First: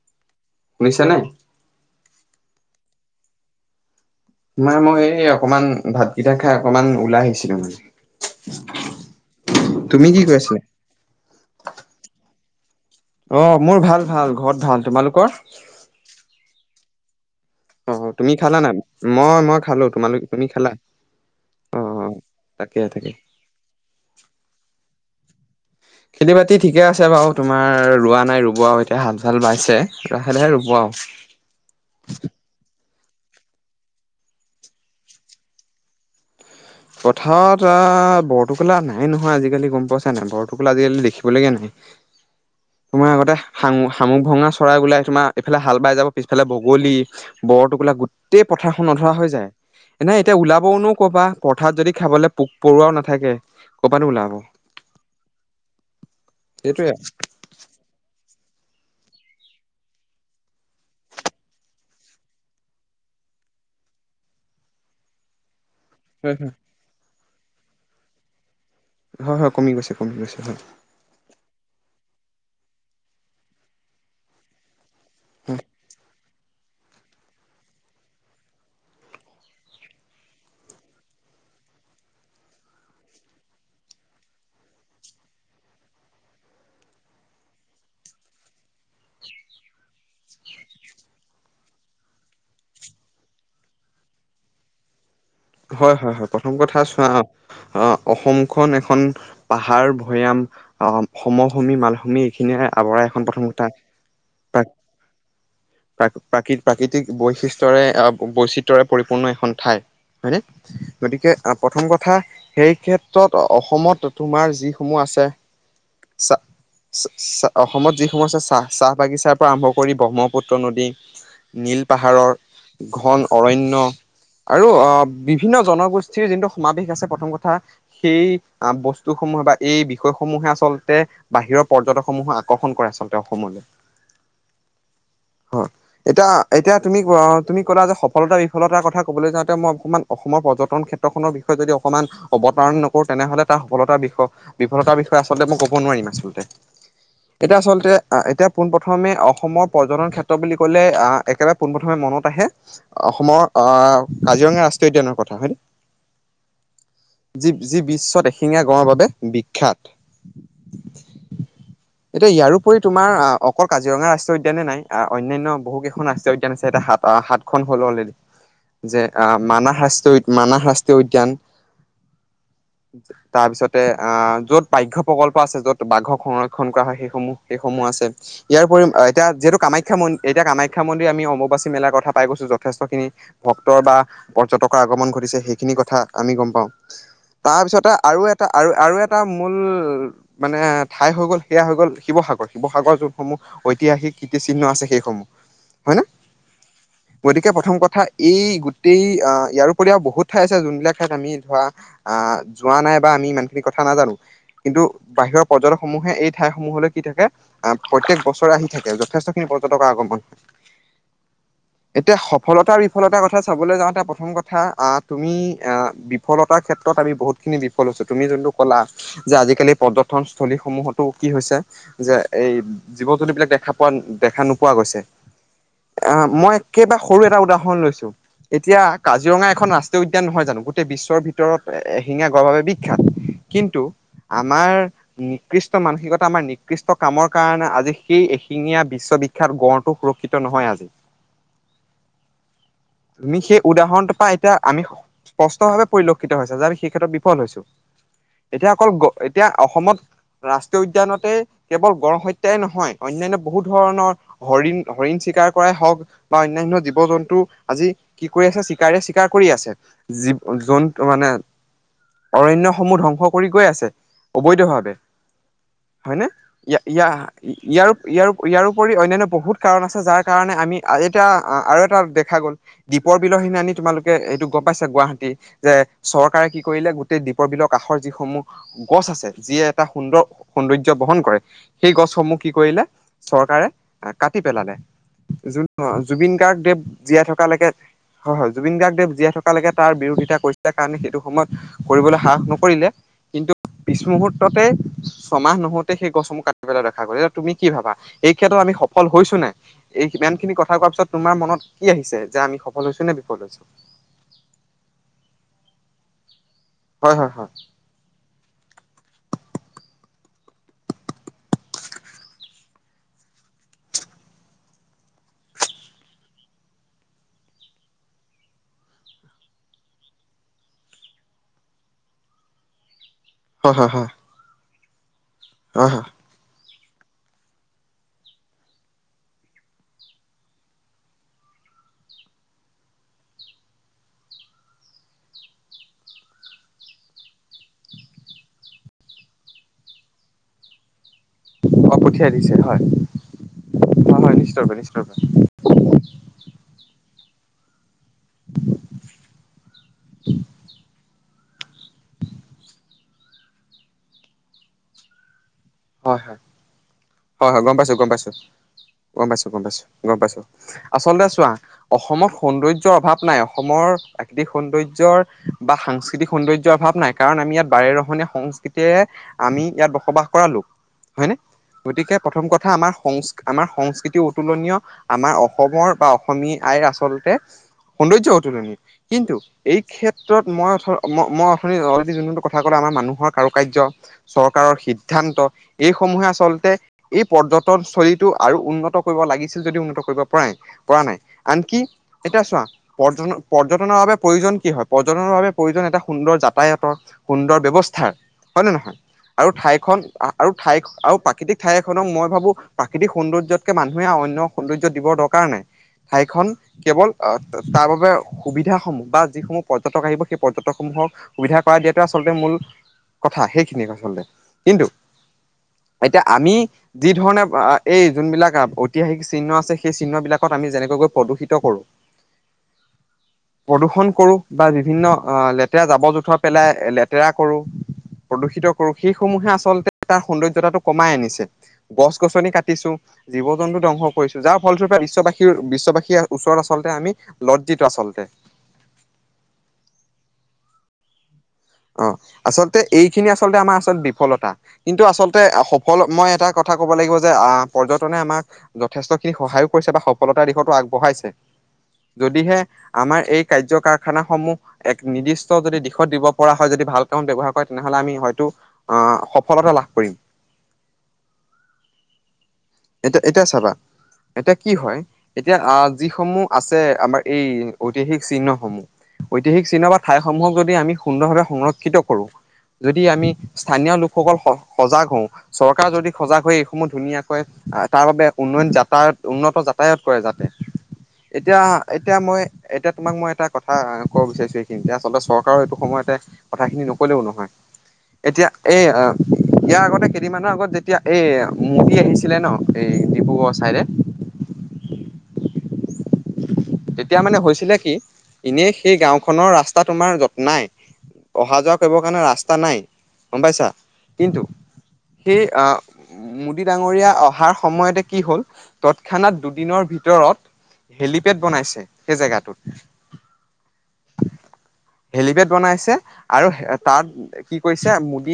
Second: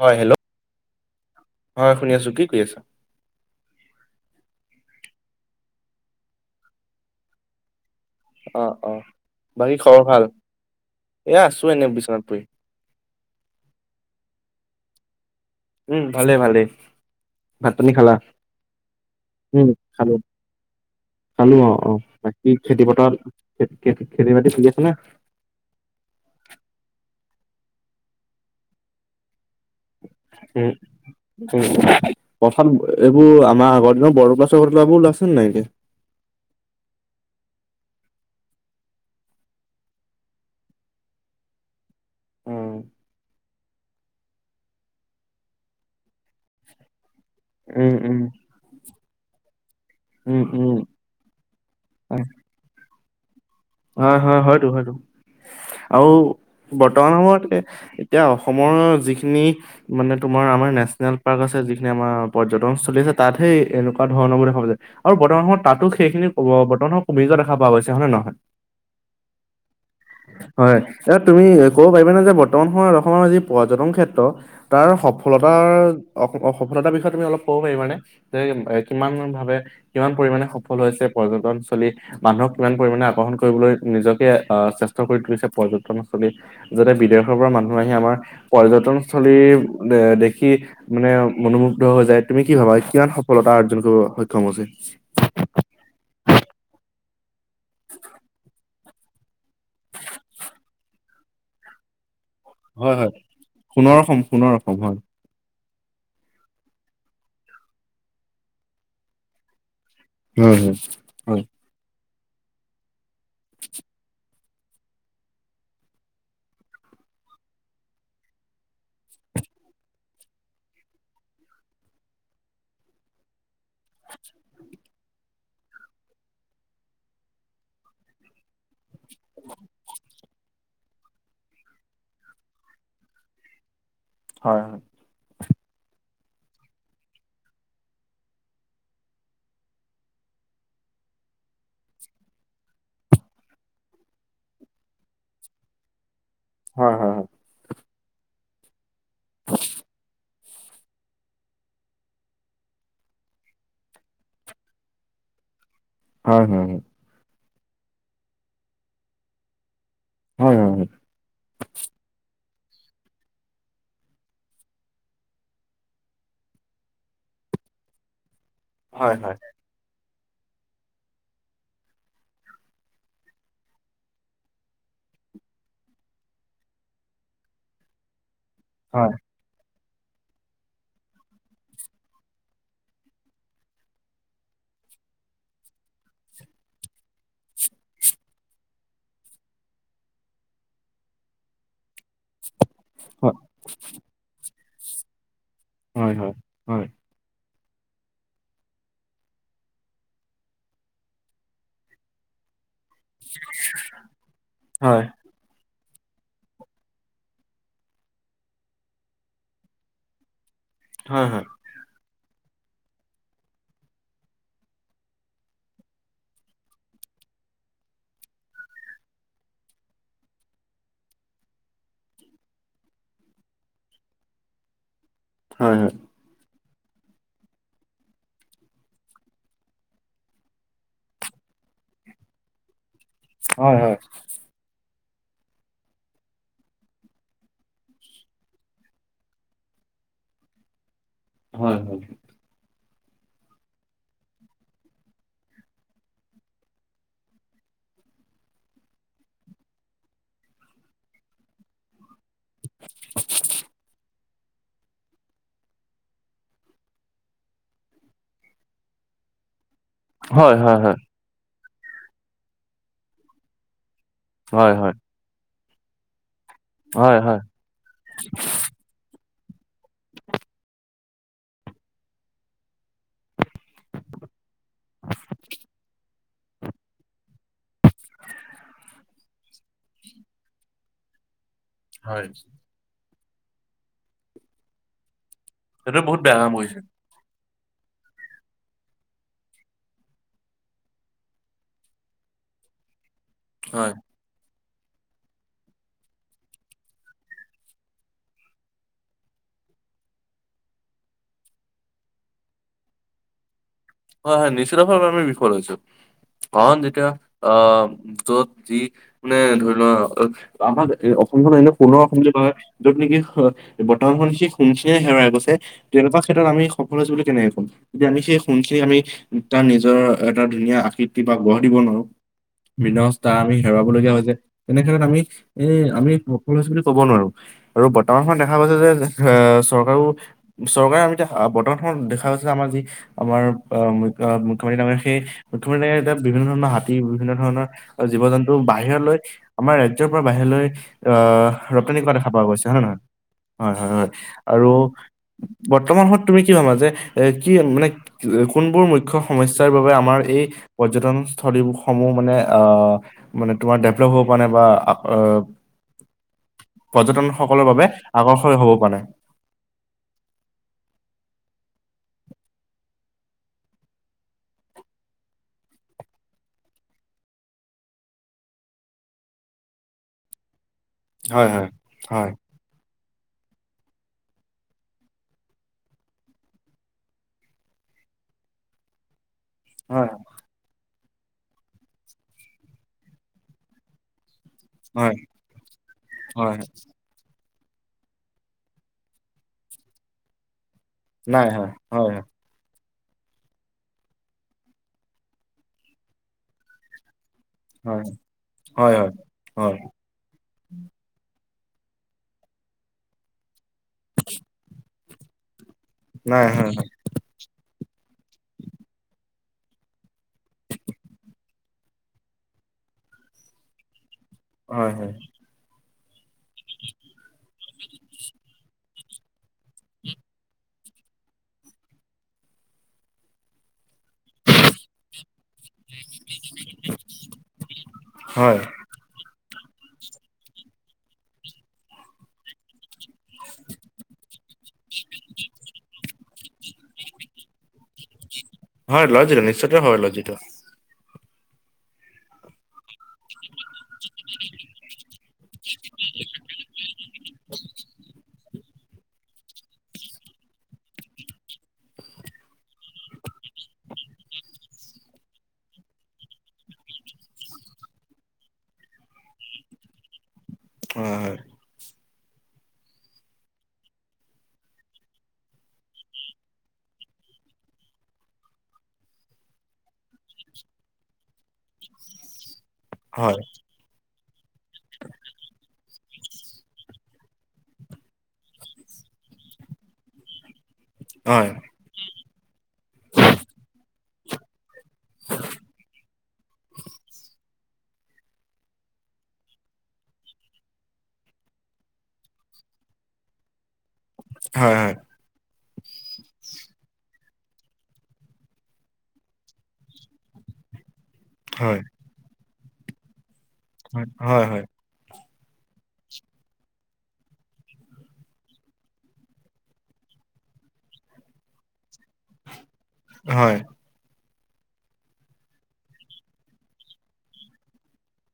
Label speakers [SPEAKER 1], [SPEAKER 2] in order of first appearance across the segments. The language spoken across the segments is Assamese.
[SPEAKER 1] হয় হেল্ল'
[SPEAKER 2] শুনিছানে?
[SPEAKER 1] হয় শুনি আছো কি কৰিৈ আছা
[SPEAKER 2] মাই মই এই অকমান ভাতকেইটা খাই অকমান ওলাই আহিছিলো মানে
[SPEAKER 1] অ অ বাকী খবৰ
[SPEAKER 2] তুমি কি
[SPEAKER 1] ভাল
[SPEAKER 2] কৰি আছিলা?
[SPEAKER 1] এয়া আছো এনে বিশ্বনাথপুুৰ [inaudible]
[SPEAKER 2] অ মোৰ ভাল ভাল ঘৰত ভাল তোমালোকৰ
[SPEAKER 1] উম ভালে ভালে ভাত পানী
[SPEAKER 2] অ তুমি খালা নাই মই মই খালো তোমালোক তুমি খালা [inaudible]
[SPEAKER 1] চালো অ অ বাকী
[SPEAKER 2] তাকে
[SPEAKER 1] খেতি
[SPEAKER 2] তাকে।
[SPEAKER 1] পথত খেতি বাতি চল আছে নে
[SPEAKER 2] খেতি বাতি ঠিকে আছে বাৰ তোমাৰ ৰোৱা নাই ৰুবোৱা এতিয়া হাল চাল বাইছে লাহে লাহে
[SPEAKER 1] উম
[SPEAKER 2] ৰুবও
[SPEAKER 1] উম উম পথাৰত এইবোৰ আমাৰ আগৰ দিনৰ ব়োপ চ ঘৰাবোৰ ওলাইছেে নাইক
[SPEAKER 2] পথাৰত আহ বৰটোকোলা নাই নহয় আজিকালি গম পোৱাছা নাই বৰটোকোলা আজিকালি দেখিবলৈাগে নাই
[SPEAKER 1] উম
[SPEAKER 2] তোমাৰ আগতে শাু শামুক ভঙা চৰাই গোলাই তোমাৰ এইফালে হাল বাই যাব পিছফালে বগলী বৰটোকোলা
[SPEAKER 1] উম উম
[SPEAKER 2] গোটেই পথাৰখন নধৰা হৈ যায় এনে এতিয়া
[SPEAKER 1] উম উম
[SPEAKER 2] ওলাবনও কবা ভাত যদি খাবলৈ প পৰুৱও নাথাকে [inaudible]
[SPEAKER 1] হয়
[SPEAKER 2] ওলাব।
[SPEAKER 1] হয় হয়তটো হয়তো আৰু
[SPEAKER 2] সেইটোৱে
[SPEAKER 1] বৰ্তমান সময়ত এতিয়া অসম অসম যিখিনি মানে তোমাৰ আমাৰ নেচনেল পাৰ্ক আছে যিখিনি আমাৰ পৰ্যটনস্থলী আছে তাতহে এনেকুৱা ধৰণৰো দেখা যায় আৰু বৰ্তমান সময়ত তাতো সেইখিনি বৰ্তমান কমি যোৱা দেখা পোৱা গৈছে হয় নে নহয়
[SPEAKER 2] হয় হয় কমি গৈছে কমি গৈছে
[SPEAKER 1] হয় এ তুমি ক'ব পাৰিবাানে যে ব্ত বৰ্তন সময়ত অসমৰ যি পৰ্যটন ক্ষেত্ৰ তাৰ সফলতাৰ অ সফলতাৰ বিষয়ে তুমি অলপ ক'ব পাৰিব মানে যে কিমান ভাৱে কিমান পৰিমামানে সফল হৈছে চলি মানুহক কিমান পৰিমাে আকৰ্ষণ কৰিবলৈ নিজকে আহ চেষ্টা কৰি তুলিছে পৰ্যটনস্থলী যাতে বিদেশৰ পৰা মানুহ আহি আমাৰ পৰ্যটনস্থলী এ দেখি মানে মনোমুগ্ধ হৈ যায় তুমি কি ভাবা কিমান সফল আৰ্জন ক সক্ষম হৈছে
[SPEAKER 2] হয় হয় হয় প্ৰথম কথা চোৱা অ অসমখন এখন পাহাৰ ভৈয়াম অ সমভূমি মালভূমি খিনিয়ে
[SPEAKER 1] হয়
[SPEAKER 2] আৱৰাই
[SPEAKER 1] হয়
[SPEAKER 2] এখন প্ৰথম কথা
[SPEAKER 1] সোণৰ অসম সোণৰ
[SPEAKER 2] তাক
[SPEAKER 1] অসম হয়
[SPEAKER 2] [inaudible] প্ৰ প্ৰাকৃ প্ৰাকৃতিক বৈশিষ্টয়ৰে বৈচিত্ৰয়ৰে পৰিপূৰ্ণ এখন ঠাই হয়নে
[SPEAKER 1] হয় হয়।
[SPEAKER 2] গতিকে প্ৰথম কথা সেই ক্ষেত্ৰত অসমত তোমাৰ যিসমূহ আছে চ চাহ অসমত যিসমূহ আছে চাহ চাহ বাগিচাৰ পৰা আৰম্ভ কৰি ব্ৰহ্মপুত্ৰ নদী নীল পাহাৰৰ ঘন অৰণ্য আৰু আহ বিভিন্ন জনগোষ্ঠীৰ যিটো সমাৱেশ আছে প্ৰথম কথা সেই বস্তু [unintelligible] ৰবা এই বিষয়ে সমূহে আচলতে বাহিৰৰ পৰ্যটক সমূহক আকৰ্ষণ কৰে আচলতে অসমলৈ।
[SPEAKER 1] হয়-হয়।
[SPEAKER 2] হয় এতিয়া-এতিয়া, তুমি -তুমি ক'লা যে সফলতা বিফলতাৰ কথা কবলৈ যাওঁতে মই অকমান অসমৰ পৰ্যটন ক্ষেত্ৰখনৰ বিষয়ে যদি অকমান অৱতাৰণ নকৰো তেনেহলে তাৰ সফলতাৰ বিসয় বিফলতাৰ বিসয় আচলতে মই ক'ব নোৱাৰিম আচল
[SPEAKER 1] হয় হয় হয়।
[SPEAKER 2] এতিয়া আচলতে এতিয়া পোন প্ৰথমে অসমৰ পৰ্যটন ক্ষেত্ৰ বুলি কলে আহ একেবাৰে পোনপ্ৰথমে মনত আহে অসমৰ আহ কাজিৰঙা ৰা উদ্যানৰ কথা হয় ন?
[SPEAKER 1] হয়-হয়।
[SPEAKER 2] যি যি বিশ্বত এইখিনি আগবঢ়োৱাৰ বাৱে বিখ্যাত।
[SPEAKER 1] হয় হয়
[SPEAKER 2] এতিয়া ইয়াৰো ৰি তোমাৰ অকল কাজিৰঙা ৰাষ্ট্ৰীয় উদ্যানে নাই অন্যান্য বহুকেইখন ৰাষ্ট্ৰীয় উদ্যান আছে এতিয়া সাতখন হল অলৰেডি যে
[SPEAKER 1] হয়।
[SPEAKER 2] আহ
[SPEAKER 1] হয়
[SPEAKER 2] মানস শাস্ত্ৰীয় উদ্যান
[SPEAKER 1] [inaudible]
[SPEAKER 2] তাৰ পিছতে আহ য'ত বাঘ্য় প্ৰকল্প আছে য'ত বাঘক সংৰক্ষন কৰা হয় সেইসমূহ -সেইসমূহ। ইয়াৰ উপৰি
[SPEAKER 1] হয়।
[SPEAKER 2] এতিয়া যিহেতু কামা কামআখ্যা মন্দিৰ এতিয়া কামাখ্যা মন্দিৰ আমি অম্বাচী মেলাৰ কথা পাই গৈছো যথেষ্টখিনি ভক্তৰ বা পৰ্যটকৰ আগমন ঘটিছে সেইখিনি কথা আমি গম পাওঁ তাৰপিছতে আৰু এটা আৰু আৰু এটা মূল মানে ঠাই হৈ গ'ল সেয়া হৈ গ'ল শিৱসাগৰ। শিৱসাগৰ
[SPEAKER 1] হয়।
[SPEAKER 2] যোনসমূহ ঐতিহাসিক কীৰ্তিচিহ্ন আছে সেইসমূহ।
[SPEAKER 1] হয়, হয়-হয়।
[SPEAKER 2] এতিয়া প্ৰথম কথা এই গোটেই অ', য়াৰ উপৰিও বহুত ঠাই আছে যোনবিলাক ঠাইত আমি ধৰা আহ যোৱা নাই বা আমি ইমানখিনি কথা নাজানো কিন্তু বাহিৰৰ পৰ্যতক সমূহে এই ঠাইসমূহলৈ কি থাকে আহ প্ৰত্যেক বছৰে আহি থাকে যথেষ্ট খিনি পৰ্যটকৰ আগমন
[SPEAKER 1] হয়, হয়।
[SPEAKER 2] এতিয়া সফলতাৰ বিফলতাৰ কথা চাবলৈ যাওঁতে প্ৰথম কথা আহ তুমি আহ বিফলতাৰ ক্ষেত্ৰত আমি বহুতখিনি বিফল হৈছো তুমি যোনটো কলা যে আজিকালি পৰ্যটনস্থলী সমূহতো কি হৈছে যে এই জীৱ জন্তু বিলাক দেখা পোৱা দেখা নোপোৱা গৈছে
[SPEAKER 1] হয় হয়
[SPEAKER 2] আহ মই একেবাৰে সৰু এটা উদাহৰণ লৈছো এতিয়া কাজিৰঙা এখন ৰাষ্ট্ৰীয় উদ্যান নহয় জানো গোটেই বিশ্বৰ ভিতৰত এশিঙীয়া গঁড় বাবে বি
[SPEAKER 1] হয় হয়
[SPEAKER 2] কিন্তু
[SPEAKER 1] হয়।
[SPEAKER 2] আমাৰ নিকৃষ্ট মানসিকতা আমাৰ নিকৃষ্ট কামৰ কাৰণে আজি সেই এশিঙীয়া বিশ্ববিখ্যাত গড়টো সুৰ শিক্ষিত নহয় আজি।
[SPEAKER 1] হয়-হয়।
[SPEAKER 2] তুমি সে উদাহৰণটোৰ পৰা এতিয়া আমি স্পষ্ট ভাৱে পৰিলক্ষিত হৈছে যে আমি সেই ক্ষেত্ৰত বিফল হৈছো। এতিয়া অকল গঁড় এতিয়া অসমত ৰাষ্ট্ৰীয় উদ্যানতে কেৱল গঁড় হয়ত তে নহয় অন্যান্য বহুত ধৰণৰ হৰিণ হৰিণ চিকাৰ কৰাই হওক বা অন্যান্য জীৱ জন্তু আজি কি কৰি আছে চিকাৰ চিকাৰ কৰি আছে যিৱ
[SPEAKER 1] হয় হয় হয়
[SPEAKER 2] জন্তু মানে অৰণ্যসমূহ ধ্বংস কৰি গৈ আছে
[SPEAKER 1] হয় হয়
[SPEAKER 2] অবৈধভাৱে
[SPEAKER 1] হয়
[SPEAKER 2] হয়নে? ইয়া ইয়াৰ
[SPEAKER 1] হয় হয় হয়
[SPEAKER 2] ইয়াৰ ইয়াৰপৰি অন্যান্য বহুত কাৰণ আছে যাৰ কাৰণে আমি এতিয়া আৰু এটা দেখা গ'ল দ্বীপৰ বিলখিনি আনি তোমালোকে এইটো গম পাইছা গুৱাহাটী যে চৰকাৰে কি কৰিলে গোটেই দ্বীপৰ বিলৰ কাষৰ যিসমূহ গছ আছে যিয়ে এটা সুন্দৰ সৌন্দৰ্য [unintelligible] কৰে সেই
[SPEAKER 1] হয়।
[SPEAKER 2] গছসমূহ কি কৰিলে চৰকাৰে কাটি পেলালে। জু
[SPEAKER 1] সেইটো বহুত
[SPEAKER 2] জুবিন
[SPEAKER 1] বেয়া কাম
[SPEAKER 2] গাৰ্গদেৱ
[SPEAKER 1] কৰিছে
[SPEAKER 2] জীয়াই থকালৈকে হয়-হয় জুবিন গাৰ্গদেৱ জীয়াই থক লৈকে তাৰ বিৰোধিতা কৰিছিল কাৰণে সেইটো সময়ত কৰিবলৈ সাহক নকৰিলে। কিন্তু
[SPEAKER 1] হয়
[SPEAKER 2] পিছ মুহূৰ্ততে ছমাহ নহোতে সেই গছসমূহ কাটি পেলাই দেখা গ'ল এতিয়া তুমি কি ভাবা এই ক্ষেত্ৰত আমি সফল হৈছো নাই। এই ইমান খিনি কথা কোৱাৰ পিছত তোমাৰ মনত কি আহিছে যে আমি সফল হৈছো নে বিফল হৈছো।
[SPEAKER 1] হয়-হয় নিশ্চয়টা আমি বিফল হৈছো। অন যেতিয়া
[SPEAKER 2] হয় হয় হয়
[SPEAKER 1] আহ য'ত যি মানে ধৰি লোৱা, আমাৰ অসমখনত এনে সোণৰ অসম বুলি কয় যত নেকি বৰ্তমানখন সি সোমচিন হে ৰাই গৈছে তেনেকুৱা ক্ষেত্ৰত আমি সফল হৈছো বুলি কেনেকে কম যেতিয়া আমি সেই সি আমি তাৰ নিজৰ এটা ধুনীয়া আকৃতি বা গঢ় দিব নোৱাৰো বি তাৰ আমি
[SPEAKER 2] হয় হয় হয়
[SPEAKER 1] হেৰুৱাবলগীয়া হৈছে এনেক্ষেত্ৰত আমি এ
[SPEAKER 2] হয় হয়
[SPEAKER 1] আমি সফল হৈছো বুলি। ক'ব নোৱাৰো আৰু বৰ্তমান সময়ত দেখা পাইছে যে চৰকাৰো চৰকাৰ আমি বৰ্তমান দেখা গৈছে আমাৰ যি আমাৰ অ' মুখ্যমন্ত্ৰী ডাঙৰ সেই মুখ্যমন্ত্ৰী ডাঙৰ এতিয়া বিভিন্ন ধৰণৰ হাতী বিভিন্ন ধৰণৰ জীৱ-জন্তু। বাহিৰলৈ আমাৰ ৰাজ্যয়ৰ পৰা বাহিৰলৈ আহ
[SPEAKER 2] অ
[SPEAKER 1] ৰপ্তানি কৰা দেখা
[SPEAKER 2] পঠিয়াই
[SPEAKER 1] পোৱা
[SPEAKER 2] দিছে
[SPEAKER 1] গৈছে হয় নে নহয়। হয়-হয়-হয়
[SPEAKER 2] হয় হয়
[SPEAKER 1] আৰু
[SPEAKER 2] নিশ্চয়কৈ নিশ্চয়কৈ
[SPEAKER 1] বৰ্তমান হত তুমি কি ভাবা যে, এ কি মানে কোনবোৰ মুখ্য সমস্যা বাবে আমাৰ এই পৰ্যটন সলুসমূহ মানে মানে তোমাৰ ডেভেলপ হ'ব পৰা নাই বা
[SPEAKER 2] হয়-হয়, হয়-হয়
[SPEAKER 1] পৰ্যটনসকলৰ
[SPEAKER 2] গম
[SPEAKER 1] বাবে
[SPEAKER 2] পাইছো, গম পাইছো,
[SPEAKER 1] আকৰ্ষণীয় হ'ব পৰা নাই?
[SPEAKER 2] গম পাইছো, গম পাইছো, গম পাইছো আচলতে চোৱা, অসমত সৌন্দৰ্যৰ অভাৱ নাই অসমৰ প্ৰাকৃতিক সৌন্দৰ্যৰ বা সাংস্কৃতিক সৌন্দৰ্যৰ অভাৱ। ভাৱ নাই কাৰণ আমি ইয়াত বাৰে ৰহণীয়া সংস্কৃতিয়ে আমি ইয়াত বসবাস কৰা লোক। হয় নে গতিকে প্ৰথম কথা আমাৰ সংস্ আমাৰ সংস্কৃতি অতুলনীয় আমাৰ অসমৰ বা অসমীয়া আইৰ আচলতে, সৌন্দৰ্য্য অনুলিনিয় কিন্তু এই
[SPEAKER 1] হয়
[SPEAKER 2] ক্ষেত্ৰত মই অ' মই অৰ্থনীতি অল যোন কথা কলে আমাৰ মানুহৰ কাৰু কাৰ্য চৰকাৰৰ
[SPEAKER 1] হয়
[SPEAKER 2] সিদ্ধান্ত এইসমূহে
[SPEAKER 1] হয়
[SPEAKER 2] আচলতে এই, পৰ্যটনস্থলীতটো আৰু উন্নত কৰিব লাগিছিল যদি উন্নত কৰিব পৰা নাই। পৰা নাই
[SPEAKER 1] হয়
[SPEAKER 2] আনকি
[SPEAKER 1] হয়
[SPEAKER 2] এতিয়া চোৱা পৰ্য-পৰ্যটনৰ বাবে প্ৰয়োজন কি হয় পৰ্যটনৰ বাবে প্ৰয়োজন এটা সুন্দৰ যাতায়াতৰ। সুন্দৰ
[SPEAKER 1] হয়
[SPEAKER 2] ব্যৱস্থাৰ হয় নে নহয় আৰু ঠাইখন আৰু ঠাই আৰু, প্ৰাকৃতিক ঠাই এখনক মই ভাবো প্ৰাকৃতিক সৌন্দৰ্যতকে মানুহে অন্য সৌন্দৰ্য দিবৰ দৰকাৰ নাই।
[SPEAKER 1] নাই
[SPEAKER 2] ঠাইখনন
[SPEAKER 1] হয়
[SPEAKER 2] কেৱল আহ তাৰ বাবে সুবিধা সমূহ বা যিসমূহ পৰ্যটক আহিব সেই পৰ্যটকসমূহক সুবিধা কৰা দিয়াটো আচলতে মূল কথা সেইখিনিয়ে আচলতে, কিন্তু
[SPEAKER 1] হয়-হয়,
[SPEAKER 2] এতিয়া আমি যি ধৰণে এই যোনবিলাক ঐতিহাসিক চিহ্ন আছে সেই চিহ্নবিলাকত আমি যেনেকৈ প্ৰদূষিত কৰোঁ। প্ৰদূষন কৰো বা বিভিন্ন অ' লেতেৰা জাবৰ-জোথৰ পেলাই লেতেৰা কৰো
[SPEAKER 1] হয়
[SPEAKER 2] প্ৰদূষিত কৰো সেইসমূহে আচলতে, তাৰ সৌন্দৰ্যতাটো কমাই আনিছে গছ-গছনি কাটিছো। জীৱ-জন্তু ধ্বংস কৰিছো যাৰ ফলস্বৰূপে বিশ্ববাসীৰ বিশ্ববাসীৰ ওচৰত আচলতে আমি লজিত,
[SPEAKER 1] হয় লজিত নিশ্চয়তে হয় লজিত।
[SPEAKER 2] অ' আচলতে এইখিনি আচলতে আমাৰ আচল বিফলতা কিন্তু আচলতে শক্তি হ'ল মই এটা কথা ক'ব লাগিব যে পৰ্যটনে আমাক। যথেষ্টখিনি সহায়ো কৰিছে বা সফলতাৰ দিশতো আগবঢ়াইছে। যদিহে আমাৰ এই কাৰ্য্য কাৰখানাস সমূহ এক নিৰ্দিষ্ট যদি দিশত দিব কৰা হয় যদি ভাল কামন ব্যৱহাৰ কৰে তেনেহলে আমি হয়তো আহ সফলতা লাভ কৰিম।
[SPEAKER 1] হয়-হয়।
[SPEAKER 2] এটা এতিয়া চাবা, এতিয়া কি হয় এতিয়া আহ যিসমূহ আছে আমাৰ এই ঐতিহাসিক চিহ্নসমূহ। ঐতিহাসিক চিহ্ন বা ঠাইসমূহক যদি আমি সুন্দৰভাৱে সংৰক্ষিত কৰো যদি আমি
[SPEAKER 1] হয়
[SPEAKER 2] স্থানীয় লোক সকল সজাগ হওঁ চৰকাৰ যদি সজাগ হয় এইসমূহ ধুনীয়াকৈ আহ তাৰ বাবোবে উন্নয়ন যাতায়ত, উন্নত যাতায়ত কৰে যাতে,
[SPEAKER 1] হয়
[SPEAKER 2] এতিয়া এতিয়া মই এতিয়া তোমাক মই এটা কথা কব বিচাৰিছো। ন্তয়া আচলতে চৰকাৰৰ এইটো সময়তে কথাখিনি নক'লেও নহয় এতিয়া এই, ইয়াৰ আগতে কেইদিনমানৰ আগত যেতিয়া এই মোদী আহিছিলে ন এই ডিব্ৰুগড় চাইডে,
[SPEAKER 1] হয় হয়।
[SPEAKER 2] তেতিয়া মানে হৈছিলে কি এনেই সেই গাওখনৰ ৰাস্তা তোমাৰ যতনাই, অহা যোৱা
[SPEAKER 1] হয়
[SPEAKER 2] কৰিবৰ কাৰণে ৰাস্তা নাই গম পাইছা
[SPEAKER 1] হয়
[SPEAKER 2] কিন্তু
[SPEAKER 1] হয় হয়
[SPEAKER 2] সেই আহ, মুোদী ডাঙৰীয়া অহাৰ সময়তে কি হল তৎক্ষণাত দুদিনৰ ভিতৰত, হেলিপেড বনাইছে সেই জেগাটোত,
[SPEAKER 1] হয়।
[SPEAKER 2] হেলিপেড বনাইছে আৰু তাত কি কৈছে মুদ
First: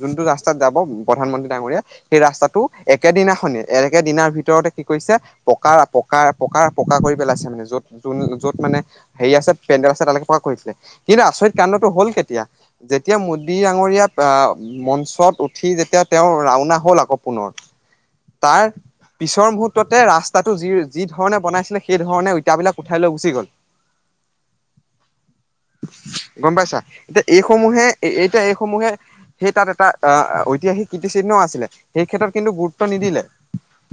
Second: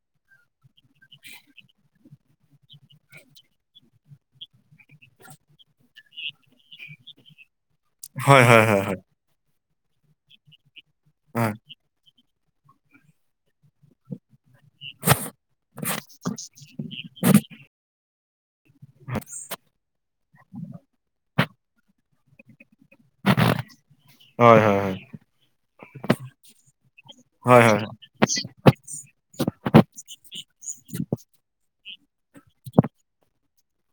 [SPEAKER 2] যোনটো ৰাস্তাত, যাব প্ৰধানমন্ত্ৰী ডাঙৰীয়া সেই ৰাস্তাটো একে দিনাখনে একে দিনাৰ ভিতৰতে, কি কৰিছে পকাৰ পকা পকাৰ পকা কৰি পেলাইছে মানে যত যোন
[SPEAKER 1] হয় হয়
[SPEAKER 2] য'ত
[SPEAKER 1] হয়
[SPEAKER 2] মানে হেৰি আছে, পেণ্ডেল আছে তালৈকে প্ৰকাশ কৰিছিলে কিন্তু আচৰিত কাণ্ডটো হল কেতিয়া যেতিয়া মোদী আাঙৰীয়া আহ! মঞ্চত উঠি যেতিয়া তেওঁ ৰাওনা হল আকৌ পুনৰ, তাৰ পিছৰ মুহুৰ্ততে ৰাস্তাটো যি যি ধৰণে বনাইছিলে সেই ধৰণে এই বিলাক, উঠাই লৈ গুচি গল,
[SPEAKER 1] হয় [inaudible]
[SPEAKER 2] গম পাইছা এতিয়া
[SPEAKER 1] হয় হয়
[SPEAKER 2] এইসমূহে
[SPEAKER 1] হয়
[SPEAKER 2] এতিয়া এইসমূহে সেই তাত এটা আহ ঐতিহাসিক, কিটো চিহ্ন আছিলে, সেই ক্ষেত্ৰত কিন্তু গুৰুত্ব নিদিলে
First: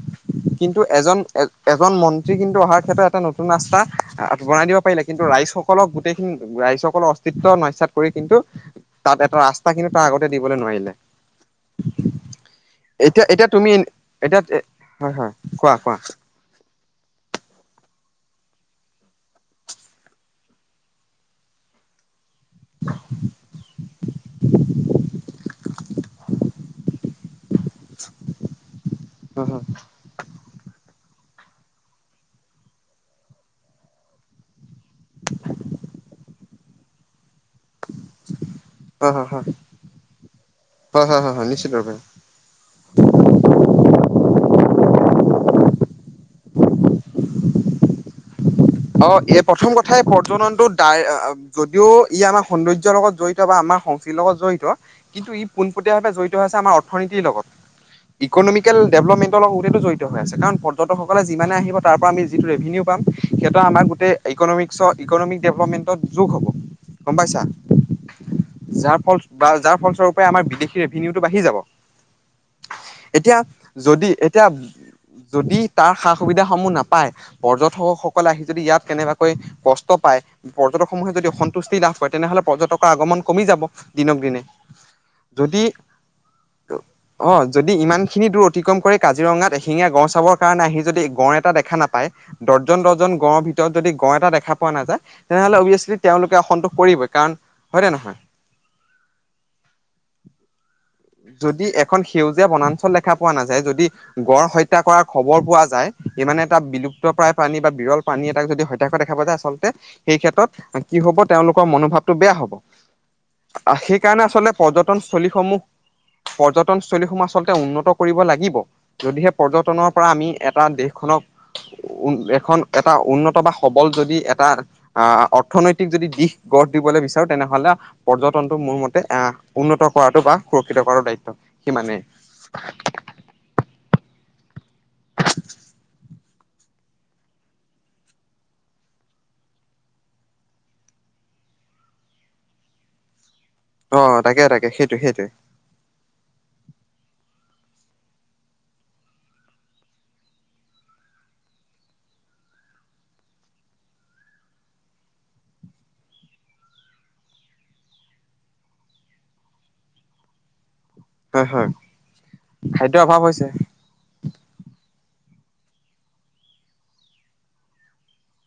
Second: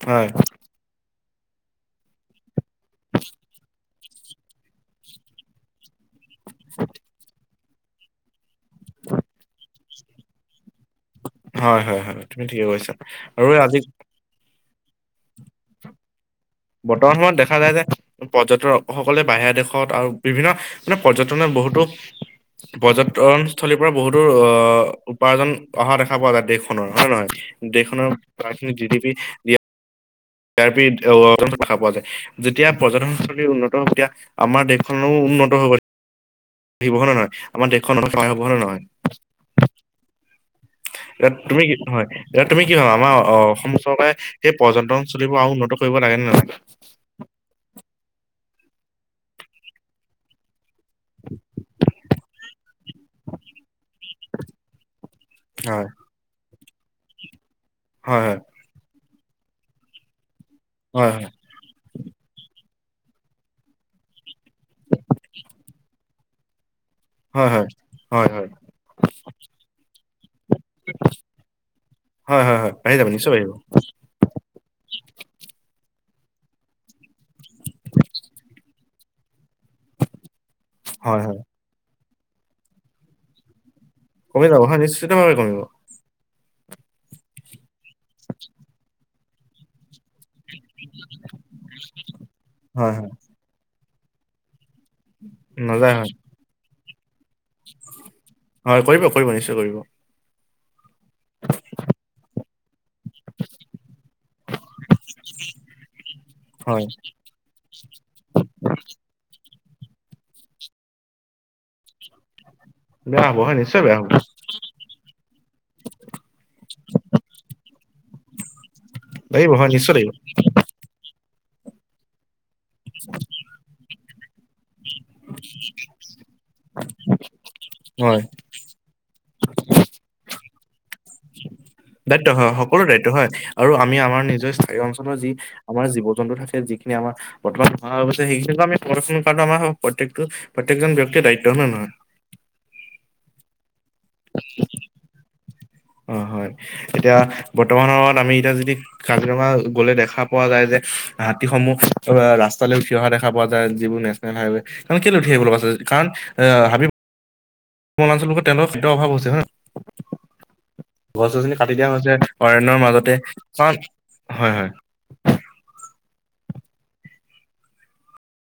[SPEAKER 1] হয়
[SPEAKER 2] কিন্তু এজন এজন মন্ত্ৰী কিন্তু অহাৰ। ক্ষেত্ৰত এটা নতুন ৰাস্তা বনাই দিব পাৰিলে কিন্তু ৰাইজসকলক গোটেইখিনি ৰাইজসকলৰ অস্তিত্ব ন বিশ কৰি কিন্তু তাত এটা ৰাস্তা কিন্তু তাৰ আগতে দিবলৈ নোৱাৰিলে,
[SPEAKER 1] হয় হয় হয় তুমি ঠিকে কৈছা
[SPEAKER 2] এতিয়া এতিয়া
[SPEAKER 1] আৰু
[SPEAKER 2] তুমি
[SPEAKER 1] আজি,
[SPEAKER 2] এতিয়া হয় হয় কোৱা কোৱা,
[SPEAKER 1] বৰ্তমান সময়ত দেখা যায় যে পৰ্যটক সকলে বাহিিৰ দেশত আৰু বিভিন্ন মানে পৰ্যটনে, বহুতো পৰ্যটনস্থলীৰ পৰা বহুতো আহ উপাৰ্জন অহা দেখা পোৱা যায় দেশখনৰ হয় নে নহয়? দখনৰ ৰা জিপি
[SPEAKER 2] হয়
[SPEAKER 1] দিয়া। প দেখা পোৱা যায় যেতিয়া পৰ্যটনস্থলী উন্নত তেতিয়া আমাৰ দেশ, উন্নত হব আহিব হয়ে নহয়। আমাৰ দেশখন সাই হ'ব ন নহয়।
[SPEAKER 2] হয় হয় হয় হয় হয় হয়
[SPEAKER 1] এয়া
[SPEAKER 2] হয় হয়
[SPEAKER 1] তুমি
[SPEAKER 2] নিশ্চিত
[SPEAKER 1] কি
[SPEAKER 2] ৰূপে
[SPEAKER 1] হয় এতিয়া তুমি কি ভাবা আমাৰ অসম চৰকাৰে সেই পৰ্যন্তন, চলিব আৰু উন্নত কৰিব লাগে নে নালাগে।
[SPEAKER 2] অ এ প্ৰথম কথাই পৰ্যটনটোত ত যদিও ই আমাৰ সৌন্দৰ্যৰ লগত জড়িত বা আমাৰ! লগত জড়িত কিন্তু ই প
[SPEAKER 1] হয়,
[SPEAKER 2] ভাৱে জডিত আমাৰ অৰ্থনীতিৰ লগত
[SPEAKER 1] হয়, হয়,
[SPEAKER 2] ইকনমিকেল ডেভেলপমেণ্টৰ লগতোতেো জড়িত হৈ আছে কাৰণ,
[SPEAKER 1] হয়।
[SPEAKER 2] পৰ্যটকসকলে যিমানে আহিব তাৰ পৰাৰা আমি যিটো ৰেভিনউ পাম সিহঁত আমাকোই, ইকনমিক্ৰ ইকনমিক ডেভেলপমেণ্টত যোগ হ'ব। গম পাইছা
[SPEAKER 1] হয়, হয়। হয়, হয়।
[SPEAKER 2] যাৰ ফল বা যাৰ ফলস্বৰূপ, আমাৰ বিদেশ ৰেভিনউটো বাঢ়ি যাব।
[SPEAKER 1] হয়, হয়, হয়। আহি যাব নিশ্চয়
[SPEAKER 2] এতিয়া
[SPEAKER 1] আহিব।
[SPEAKER 2] যদি এতিয়া যদি, তাৰ সা সুবিধা সমূহ নাপায় পৰ্যটকস কেনেবাকৈ কষ্ট পায় পৰ্যটক সমূহে
[SPEAKER 1] হয়,
[SPEAKER 2] যদি
[SPEAKER 1] হয়।
[SPEAKER 2] অসন্তুষ্টি লাভ তেনেহলে পৰ্যটকৰ আগমন কমি যাব দিনক দিনে
[SPEAKER 1] কমি যাব হয় নিশ্চিতভাৱে কমিব।
[SPEAKER 2] যদি, অ যদি ইমান খিনি দূৰ অতিক্ৰম কৰে কাজিৰঙাত এশিঙীয়া গড় চাবৰ কাৰণে আহি যদি গড় এটা দেখা নাপায় দৰ্জন
[SPEAKER 1] হয়, হয়।
[SPEAKER 2] দৰ্জন গড়ৰ ভিতৰত যদি গড় এটা দেখা, পোৱা নাযায় তেনেহলে
[SPEAKER 1] নাযায়
[SPEAKER 2] অভিয়াচলি
[SPEAKER 1] হয়।
[SPEAKER 2] তেওঁলোকে অসম পৰিৱেশ
[SPEAKER 1] হয় কৰিব কৰিব নিশ্চয় কৰিব।
[SPEAKER 2] যদি এখন সেউজীয়া বনাঞ্চল দেখা পোৱা নাযায় যদি গড় হত্যা কৰাৰ খবৰ পোৱা যায় সি মানে এটা
[SPEAKER 1] হয়,
[SPEAKER 2] বিলুপ্ত প্ৰায় পানী বা বিৰল প্ৰানী এটাক যদি হত্যা কৰা দেখা পোৱা যায় আচলতে সেই ক্ষেত্ৰত কি হব তেওঁলোকৰ মনোভাৱটো বেয়া হব।
[SPEAKER 1] বেয়া হ'ব হয় নিশ্চয় বেয়া হ'ব।
[SPEAKER 2] সেইকাৰণে আচলতে পৰ্যটনস্থলী সমূহ। পৰ্যটনস্থলীসমূহ আচলতে উন্নত কৰিব লাগিব যদিহে
[SPEAKER 1] লাগিব হয়
[SPEAKER 2] পৰ্যটনৰ
[SPEAKER 1] নিশ্চয়
[SPEAKER 2] পৰা
[SPEAKER 1] লাগিব।
[SPEAKER 2] আমি এটা দেশখনক উ এখন এটা উন্নত বা সবল যদি এটা আহ অৰ্থনৈতিক যদি দিশ গঢ় দিবলৈ বিচাৰো। তেনেহলে
[SPEAKER 1] হয়,
[SPEAKER 2] পৰ্যটনটো মোৰ মতে এ উন্নত কৰাটো বা সুৰক্ষিত কৰাটো দায়িত্ব। সিমানে
[SPEAKER 1] দায়িত্ব হয় সকলো দায়িত্ব হয় আৰু আমি আমাৰ নিজস্ব [unintelligible] অঞ্চলৰ যি আমাৰ জীৱ জন্তু থাকে যিন আমাৰ বৰ্তমান [unintelligible] প্ৰতয়েক প্ৰত্য়েকজন ব্যক্তিৰ দায়িত্বহে নহয়
[SPEAKER 2] অ' তাকে তাকে সেইটো সেইটোৱে।
[SPEAKER 1] হয় হয় এতিয়া বৰ্তমান সময়ত আমি এতিয়া যদি কাজিৰঙা গলে দেখা পোৱা যায় যে। হাতীসমূহ ৰাস্তালৈ উঠি অহা দেখা পোৱা যায় যিবোৰ নেচনেল হাইৱে ত কে লৈ উঠি আহিব লগা কাৰণ। অ' হাবি [unintelligible] তেওঁলোকৰ শীতৰ অভাৱ হৈছে হয়নে। গছ
[SPEAKER 2] হয়
[SPEAKER 1] গছনি
[SPEAKER 2] হয়
[SPEAKER 1] কাটি দিয়া হৈছে অৰণ্যৰ
[SPEAKER 2] খাদ্যৰ অভাৱ
[SPEAKER 1] মাজতে
[SPEAKER 2] হৈছে।
[SPEAKER 1] কাৰণ হয় হয়।